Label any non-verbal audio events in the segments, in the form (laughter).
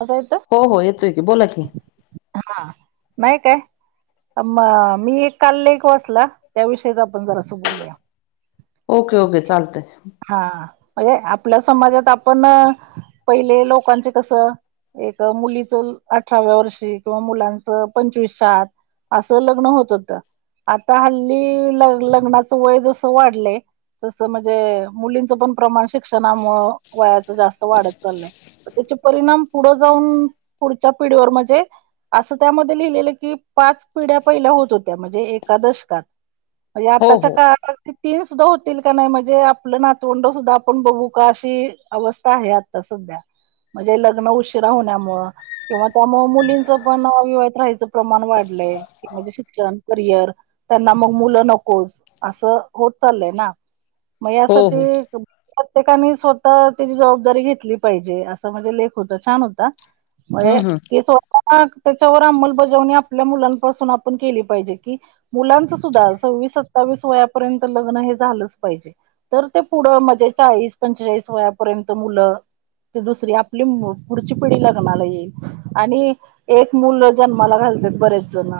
अता (inaudible) हो हो येतोय की बोला की? हा मय काय? मी एक काल लेख वाचला त्याविषयीच आपण जरा असं बोलूया. ओके ओके चालतयं. हा म्हणजे आपल्या समाजात आपण पहिले लोकांचे कसं - एक मुलीचं अठराव्या वर्षी किंवा मुलांचं पंचवीशात. असं लग्न होतं- होतं. आता हल्ली ल लग्नाचं वय जसं वाढलंय तसं म्हणजे- मुलींचं पण प्रमाण शिक्षणामुळं वयाच जास्त वाढत चाललंय. त्याचे परिणाम पुढं जाऊन पुढच्या पिढीवर म्हणजे- असं त्यामध्ये लिहिलेलं की पाच पिढ्या पहिल्या होत होत्या म्हणजे एकादशकात. म्हणजे हो आताच्या हो काळ तीन सुद्धा होतील का नाही म्हणजे - आपलं नातवंड सुद्धा आपण बघू का अशी अवस्था आहे आता सध्या. म्हणजे लग्न उशिरा होण्यामुंळं. किंवा त्यामुळं मुलींच पण विवाहत राहायचं प्रमाण वाढलंय. म्हणजे शिक्षण करियर त्यांना मग मुलं नकोच असं होत चाललय ना. मग हो हो यासाठी. प्रत्येकाने स्वतः त्याची जबाबदारी घेतली पाहिजे असं म्हणजे लेख होत छान होता. हम्म म्हणजे हम्म ते स्वतः. हा त्याच्यावर अंमलबजावणी आपल्या मुलांपासून आपण केली पाहिजे की - मुलांच सुद्धा सव्वीस सत्तावीस वयापर्यंत लग्न हे झालच पाहिजे. तर ते पुढ म्हणजे चाळीस पंचेचाळीस वयापर्यंत मुल. ते दुसरी आपली पुढची पिढी लग्नाला येईल आणि- एक मुलं जन्माला घालतात बरेच जण.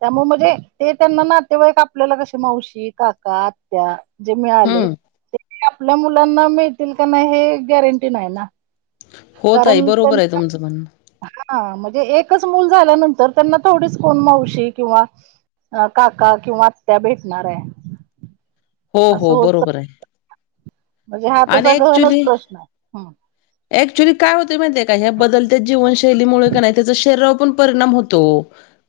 त्यामुळे म्हणजे ते त्यांना नातेवाईक आपल्याला कसे मावशी, काका, आत्या. जे मिळाले. हम्म ते आपल्या मुलांना मिळतील का नाही हे गॅरंटी नाही ना कारण त्यांना - तुझं म्हणणं. हा म्हणजे एकच मूल झाल्यानंतर त्यांना थोडीच कोण मावशी किंवा. अ काका किंवा आत्या भेटणार आहे. हो असं हो होत चाल- बरोबरे. म्हणजे हा तसा गहनच प्रश्न हम्म. ऍक्च्युली काय होते माहितीे काय? या बदलत्या जीवनशैलीमुळे का नाही त्याच शरीराव पन परिणाम होतो.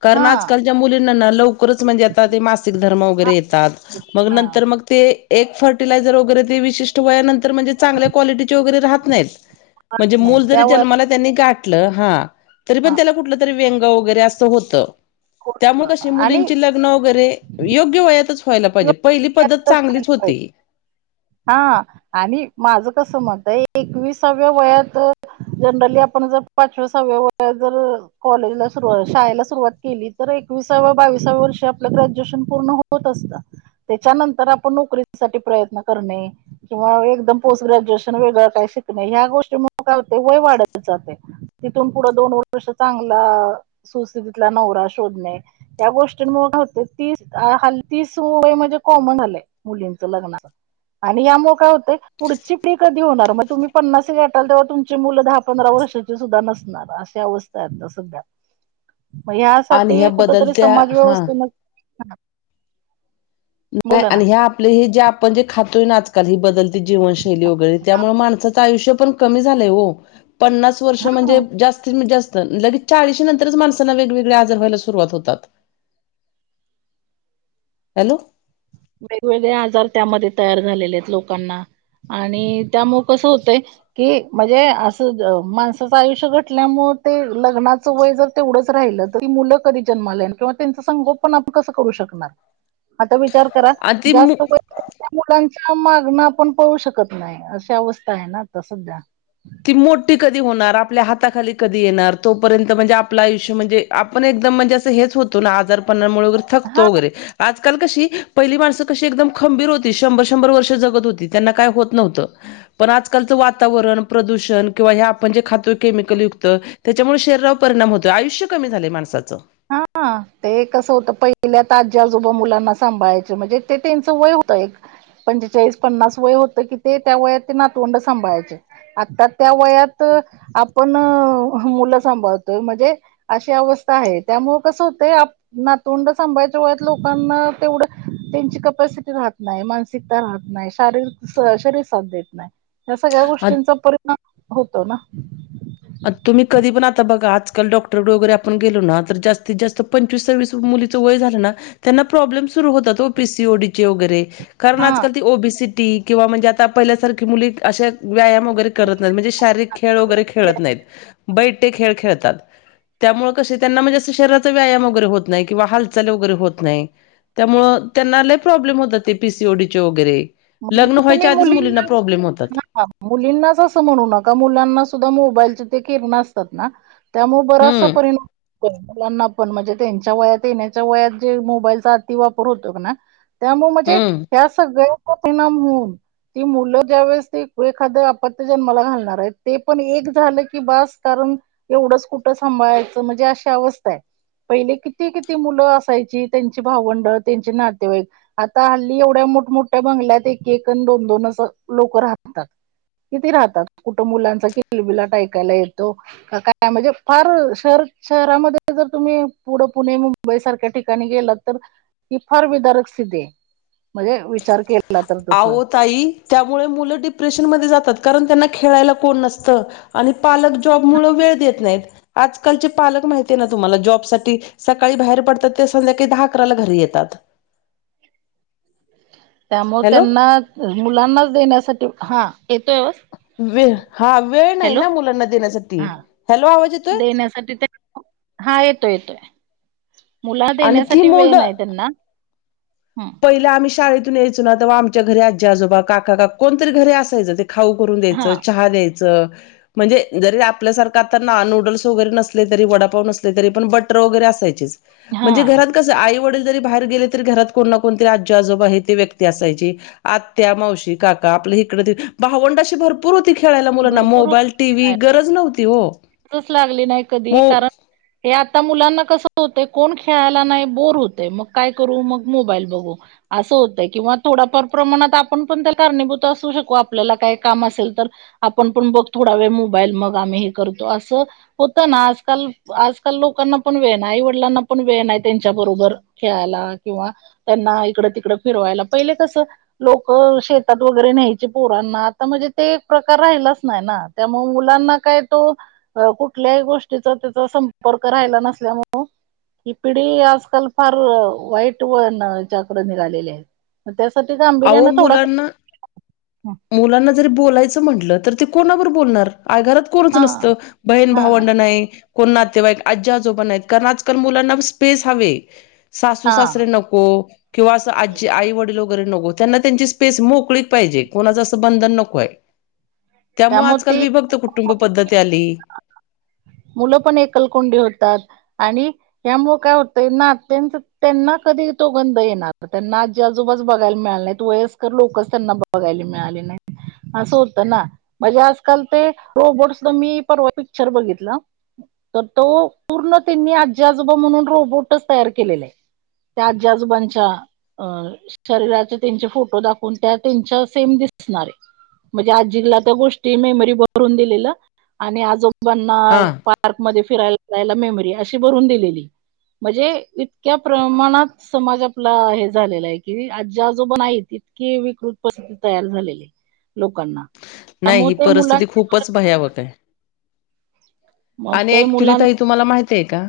कारन हा आजकाल च्या मुलींना ना लवकरच म्हणजे आता ते मांस सीक धर्म हा वगैरे येतात. मग हा, नं मग ते एक फर्टिलायझर वगैरे ते विषिष्ट वया नंतर म्हणजे चागल्या क्वालिटी चे वगैरे राहत नाहीत. म्हणजे राहत नाही मुल जरी त्यामुळे जन्माला त्यांनी घातल. हां. तरी हा पण त्याला कुठल तरी व्यंग वगैरे अस होत. कोण- त्यामुळे कशी आणि मुलींची लग् ग्न वगरे योग्य वयातच व्हाेयला पहिजे. पहिली पद्धत चांगलीच होती. (unintelligible) हा आणि माझ कस मतय? एकविसाव्या वयात जनरली आपण जर पाचव्या सहाव्या वया जर कॉलेजला सुर शाळेला सुरुवात केली. तर एकविसाव बावीसाव्या वर्षी आपल ग्रॅज्युएशन पूर्ण होत असत. त्याच्यानंतर आपण नोकरीसाठी प्रयत्न करणे. किंवा एकदम पोस्ट ग्रॅज्युएशन वेगळ काही शिकणे. ह्या गोष्टी मुळे काय होतय. वय वाढतच जातय. तिथून पुढ दोन वर्ष चांगला, सुस्थितीतला नवरा शोधणे. त्या गोष्टींमुळ काय होतय. तीस हाल तीस लय म्हणजे कॉमन आलय मुलींच लग्नाला. आणि यामुळे काय होतय. पुढची पिढीकधी होणार. मग तुम्ही पन्नास होटाल तेव्हा तुमची मुल दहा पंधरा वर्ष चे सुद्धा नसणार. अशि अवस्थाय आता सध्या. (inaudible) म आणि ह्या यासाठी कुठ तरी बदलत्या समाज हा व्यवस्थेन नाय आणि ह्या आ पले हे जे आपण जे खातोय आजकाल. ही बदलते जीवनशैली वगैरे त्यामुळे, माणसाच आयुष्य पण कमी झालय हो. पन्नास वर्ष हा म्हणजे जास्तीत जास्त. लगेच चाळीशी नंतरच माणसांना वेगवेगळे आजार व्हायला सुरुवात होतात. हॅलो. वेगवेगळे आजार त्यामध्ये तयार झालेलेयेत लोकांना. आणि त्यामुळे कस होतय. कि म्हणजे अस माणसाच आयुष्य घटल्यामुळे ते लग्नाच वय जर तेवढच राहिल त ती मुल कधी जन्माला येणार. किंवा त्यांच संगोपन आपण कस करू शणार. करा आणि ती जास्त वय (inaudible) त्या मुलांच्या मागण आपण पळू शकत नाही अशी अवस्थाय ना आता सध्या. ती मोठी कधी होणार. आपल्या हाताखाली कधी येणार. तोपर्यंत म्हणजे आपल आयुष्य म्हणजे. आपण एकदम म्हणजे अस हेच होतो ना. आजार पणामुळे वगैरे हा थकतो वगैरे. आजकाल कशी, पहिली माणस कशी एकदम खंबीर होती. शंभर शंभर वर्ष जगत होती. त्यांना काय होत नव्हत. पण आजकालच वातावरण, प्रदूषण. किंवा हे आपण जे खातो केमिकल युक्त. त्याच्यामुळे शरीरावर परिणाम होतोय. आयुष्य कमी झालय माणसाच. हां आ. ते कसं होतं. पहिल्यात आज्या आजोबा मुलांना सांभाळायचे. म्हणजे ते त्यांचं वय होतं एक. पंचेचाळीस पन्नास वय होतं की, ते त्या वयात ते नातवंड सांभाळायचे. आता त्या वयात आपण मुलं सांभाळतोय. म्हणजे अशी अवस्था हाये. त्यामुळे कसं होतंय. नातवंड सांभयच्या वयात लोकांना. तेवढं त्यांची कपसिटी राहत नाही. मानस सीकता राहत नाही. शारीरिक शरीर साथ देत नाही. या सगळ्या गोष्टींचा परिणाम होतो ना. आता तुम्ही कधी पण आता बघा आजकाल डॉक्टरकड वगैरे आपण गेलो ना तर जास्तीत जास्त पंचवीस सवीस मुलीच वय झालं ना त्यांना प्रॉब्लेम सुरू होतात हो पिसिओडीचे वगैरे. कारण हा आजकाल ती ओबीसी ती किंवा म्हणजे आता पहिल्यासारखी मुली अशे व्यायाम वगैरे करत नाहीत. म्हणजे शारीरिक खेळ वगैरे खेळत नाहीत, बैठे खेळ खेळतात. त्यामुळ कशे त्यांना म्हणजे असं शरीराचा व्यायाम वगैरे होत नाही किंवा हालचाल वैगेरे होत नाही. त्यामुळं त्यांना लई प्रॉब्लेम होतात ते पीसीओडीचे वगैरे. म्हणजे लग्न तुम्ही व्हायच्या आदीच मुलींना मुलींनाच प्रॉब्लेम होतात. हा मुलींनाच असं म्हणू नका मुलांना सुद्धा मोबाईलचे ते किरणं असतात ना. त्यामुळे बराचसा हं, परिणाम होय मुलांना पण म्हणजे तेंच्या वयात येण्याच्या वयात जे मोबाईलचा अति वापर होतोय काय न्हाय त्यामुळ म्हणजे हं. ह्या सगळ्याचा परिणाम होऊन ती मुलं ज्या वेळेस ते एखाद आपत्य जन्माला घालणार आहेत ते पण एक झालं की बास कारण एवढंच कुठं सांभाळायचं म्हणजे अशी अवस्था हाय. पहिले किती-किती मुलं असायची त्यांची भावंड त्यांची नातेवाईक आता हल्ली एवढ्या मोठमोठ्या बंगल्यात एक-एक आणि दोन-दोन असं लोक राहतात. किती राहतात कुठं मुलांचा किलबिलाट ऐकायला येतो का काय म्हणजे फार शहर शहरामध्ये जर तुम्ही पुढे पुणे, मुंबई बई सारख्या ठिकाणी गेलात तर ही फार विदारक स्थिती हाय. म्हणजे विचार केला तर तसं अहो ताई... त्यामुळे मुलं डिप्रेशनमध्ये जातात कारण त्यांना खेळायला कोण नसतं. आणि पालक जॉब मुळ वेळ देत नाहीत आजकालचे पालक माहितीये ना तुम्हाला जॉबसाठी सकाळी बाहेर पडतात ते संध्याकाळी दहा अकराला घरी येतात. त्यामुळ हॅलो त्यांना मुलांनाच देण्यासाठी, हा येतोय. वेळ हा वेळ नाही हॅलो ना मुलांना देण्यासाठी, हॅलो आवाज येतोय? ण्यासाठी तरी हा येतोय येतोय मुलांना आणि ती देण्यासाठी वेळ नाही त्यांना. हम पहिले आम्ही शाळेतून यायचो ना तवा आमच्या घरी आजी- आजोबा काका-काकु कोणतरी घरी असयचं. खाऊ करून हा द्यायचं, चहा द्यायचं. म्हणजे जरी आपल्यासारखं आता ना नूडल्स वगैरे नसले तरी वडापाव नसले तरी पण बटर वगैरे असायचेच. हा म्हणजे घरात कस आई वडील जरी बाहेर गेले तरी घरात कोण ना कोणतरी आजी-आजोबा ही ती व्यक्ती असायची. आत्या, मावशी, काका आपलं इकडं ती भावंड अशी भर पूर होती खेळायला मुलांना भरपूर मोबाईल, टीव्ही गरज नव्हती हो. लागली नाही कधी कारण हे आता मुलांना कसं होतय कोण खेळायला नाही बोर होतय मग काय करू मग मोबाईल बघू. असं होतय किंवा थोडफार प्रमाणात आपण पण त्याला कारणीभूत असू शकू आपल्याला काय काम असेल तर. आपण पण बघ थोडा वेळ मोबाईल मग आम्ही हे करतो असं होत ना आजकाल आजकाल लोकांना पण वेळ नाही आई वडिलांना पण वेळ नाही त्यांच्या बरोबर खेळायला किंवा त्यांना इकडं तिकडं फिरवायला. पहिले कसं लोक शेतात वगैरे न्यायचे पोरांना आता म्हणजे ते प्र कार राहिलाच नाही ना त्यामुळे मुलांना काय तो अ कुठल्याही गोष्टीचा त्याचा संपर्क राहिला नसल्यामुळ ही पिढी आजकाल फार वाईट वळणच्या कड निघालेली हाय. मग त्यासाठी अहो मुलांना मुलांना जरी बोलायचं म्हणलं तर ते कोणाबर बोलणार आय घरात कोणच हा नसतं बहीण हा भावंड नाही कोण नातेवाईक आज्जी आजोबा नाहीत कारण आजकाल मुलांना स्पेस हवे सासू हा सासरे न को किंवा असं आज्जी आई वडील वगैरे नगोत त्यांना त्यांची स्पेस मोकळीक पाहिजे कोणाचं असं बंधन नकोय. त्यामुळं त्यामुळे आजकाल ती विभक्त कुटुंब पद्धती आली. मुलं पण एकलकोंडी होतात आणि ह्यामुळं काय होतंय नात्यांचं त्यांना कधी तो गंध येणार तर त्यांना आज्जी आजोबाच बघायला मिळाले नाहीत वयस्कर लोकंच त्यांना बघायला मिळाली नाय असं होतं ना म्हणजे आजकाल ते रोबोट्स मी परवा पिक्चर बघितलं तर तो पूर्ण त्यांनी आज्जी आजोबा म्हणून रोबोटच तयार केलेला आहे. त्या आज्जी आजोबांच्या अ शरीराचे त्यांचे फोटो दाखवून त्या त्यांच्या सेम दिसणारे म्हणजे आज्जीला त्या गोष्टी मेमरी भरून दिलेलं आणि आजोबांना हा पार्कमध्ये फिरायला जायला मेमरी अशी भरून दिलेली म्हणजे इतक्या प्रमाणात समाज आपला हे झालेला आहे कि आजी आजोबा नाहीत इतकीे विकृत प तयार झालेली आहे लोकांना नाही ही त्यामुळे ते मुलां परिस्थिती खूपच भयावक आहे. मग आणि ते ऍक्च्युली ताई मुलांना तुम्हाला माहित आहे का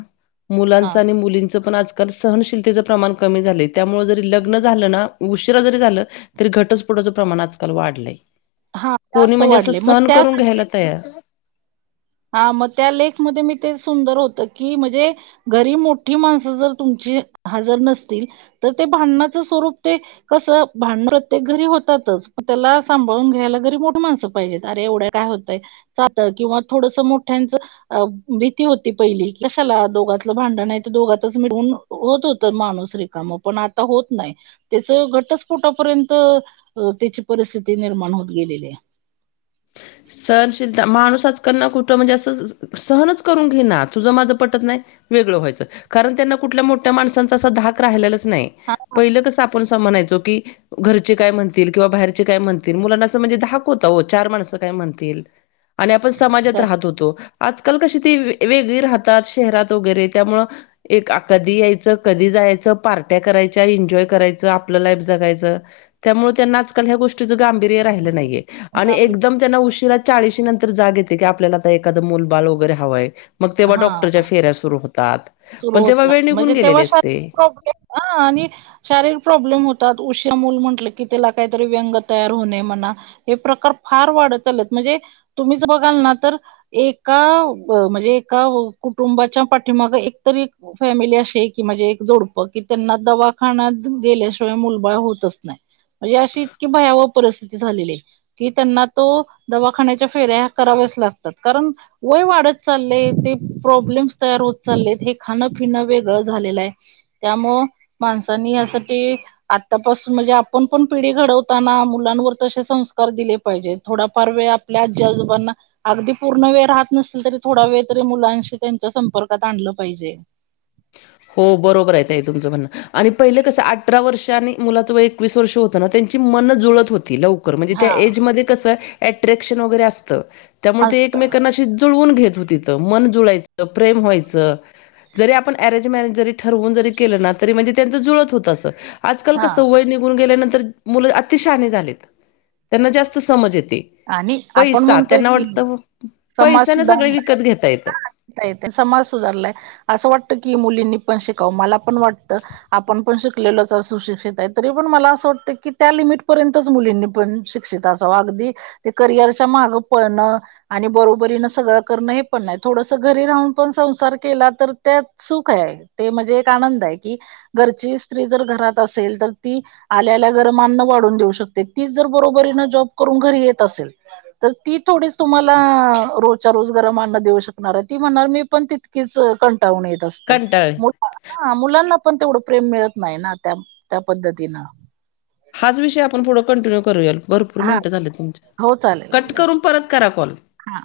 हा मुलांचं आणि मुलींचं पण आज काल सहनशीलतेचं प्रमाण कमी झालंय त्यामुळं जरी लग्न झालं ना उशिरा जरी झालं तरी घटस्फोटाचं प्रमाण आजकाल वाढलंय. हां, कोणी जास्त म्हणजे असं वाढले. मग सहन करून घ्यायला तयार हा म त्या लेख मध्ये मी ते सुंदर होतं की म्हजे घरी मोठी माणसं जर तुमची हजर नसतील तर ते भांडणाच स्वरूप ते कसं भांडण प्रत्येक घरी होतातच त्याला सांभाळून घ्यायला घरी मोठी माणसं पाहिजेत अरे एवढ्या काय होतंय सातं किंवा थोडसं मोठ्यांचं अ भीती होती पहिली कशाला दोघतलं भांडण आहे तर दोघतच मिटवून होत होतं माणूस रिकामं पण आता होत नाही. तेचं घटस्फोटापर्यंत त्याची परिस्थिती निर्माण होत गेलेली आहे. सहनशीलता माणूस आजकाल ना कुठं म्हणजे असं सहनच करून घिना तुझं माझं पटत नाही वेगळं व्हायचं कारण त्यांना कुठल्या मोठ्या माणसांचा असा धाक राहिलेलाच नाही हां, पहिलं कसं आप पण सा म्हणायचो की घरचे काय म्हणतील किंवा बाहेरचे काय म्हणतील मुलांना असं म्हणजे धाक होता ओ चार माणसं काय म्हणतील आणि आपण समाजात तर राहत होतो. आजकाल कशी ती वेगळी राहतात शहरात वगैरे त्यामुळं एक आ कधी यायचं कधी जायाचं पार्ट्या करायच्या एन्जॉय करायचं आपलं लाईफ जगायचं त्यामुळे त्यांना आजकाल ह्या गोष्टीचं गांभीर्य राहिलं नाहीये. आणि गांभीर एकदम त्यांना उशिरा चाळीशी नंतर जाग येते की आपल्याला आता एखादं मुलबाळ वगैरे हवंय. मग तेव्हा हां, डॉक्टरच्या फेऱ्या सुरू होतात. सुरू पण तेव्हा होतात वेळ निघून म्हणजे तेव्हा गेलेली असते शरीरा प्रॉब्लेम हा आणि शारीरिक प्रॉब्लेम होतात उशिरा मूल म्हंटलं की त्याला काहीतरी व्यंग तयार होणे म्हणा हे प्रकार फार वाढत आलेत म्हणजे तुम्हीच बघाल ना तर एका प म्हणजे एका कुटुंबाच्या पाठीमागं एकतरी फॅमिली अशी हाय की म्हणजे एक जोडपं की त्यांना दवाखानात गेल्याशिवाय मुलबाळ होतच नाही. म्हणजे अशी इतकी भयावह परिस्थिती झालेली. कि त्यांना तो दवाखान्याच्या फेऱ्या कराव्याच लागतात कारण वय वाढत चाललेय ते प्रॉब्लेम्स तयार होत चालले हे खाणं, फिणं वेगळं झालेलं आहे, त्यामुळं माणसांनी यासाठी आतापासून म्हणजे आपण पण पिढी घडवताना, मुलांवर तशे संस्कार दिले पाहिजे थोडाफार वेळ आपल्या आजी, आजोबांना अगदी पूर्ण वेळ राहत नसलं तरी थोडा वेळ तरी मुलांशी त्यांच्या संपर्कात आणलं पाहिजे. हो बरोबर आहेे ताई तुमचं म्हणणं. आणि पहिलं कसं अठरा वर्ष आणि मुलाच एकवीस वर्ष होतं ना? त्यांची मनं जुळत होती, लव खरं म्हणजे हा काय ऐज मध्ये कसं अट्रॅक्शन वगैरे असतं. त्यामुळे ते असत एकमेकांना अशी जुळवून घेत होतीत. त मन जुळायच प्रेम व्हायचं, जरी आपण अरेंज, मॅरेज जरी ठरवून जरी केलं ना तरी म्हणजे त्यांच जुळत होत असं आजकाल हा कसं वय निघून गेल्यानंतर मुलं अति शहानी झालेत. त्यांना जास्त समज येते. आणि आपण पैसा. म्हणतोय त्यांना की वाटतं समाज पैसाने सगळे सुधारला विकत घेता येतं. (inaudible) समाज सुधारलाय. असं वाटतं की मुलींनी पण शिकावं. मला पण वाटतं. आपण पण शिकलेलोच, असुशिक्षित आहेत तरी पण मला असं वाटत की, त्या लिमिट पर्यंत मुलींनी पण शि शिक्षित असावं, अगदी ते करिअरच्या माग पळणं आणि बरोबरीनं सगळं करणं हे पण नाही, थोडसंच घरी राहून पण संसार केला तर त्यात सुखःत आहे ते म्हणजे एक आनंद आहे कि, घरची स्त्री जर घरात असेल तर ती आल्या, आल्या गरम अन्न वाढून देऊ शकते, तीच जर बरोबरीनं जॉब करून घरी येत असेल तर ती थोडीचं तुम्हाला आ रोजच्या, रोज गरम आन्न देऊ शकणार आहे, ती म्हणणार मी पण तित किच कंटाळून येत असते. ते कंटाळले मो मुलांना पण तेवढं प्रेम मिळत नाही ना त्या, त्या पद्धतीनं. हाच विषय आपण पुढं कंटिन्यू करूयात भरपूर हा मिनटं झाले तुमचे, हो चालेल कट ठीक करून परत करा कॉल. हा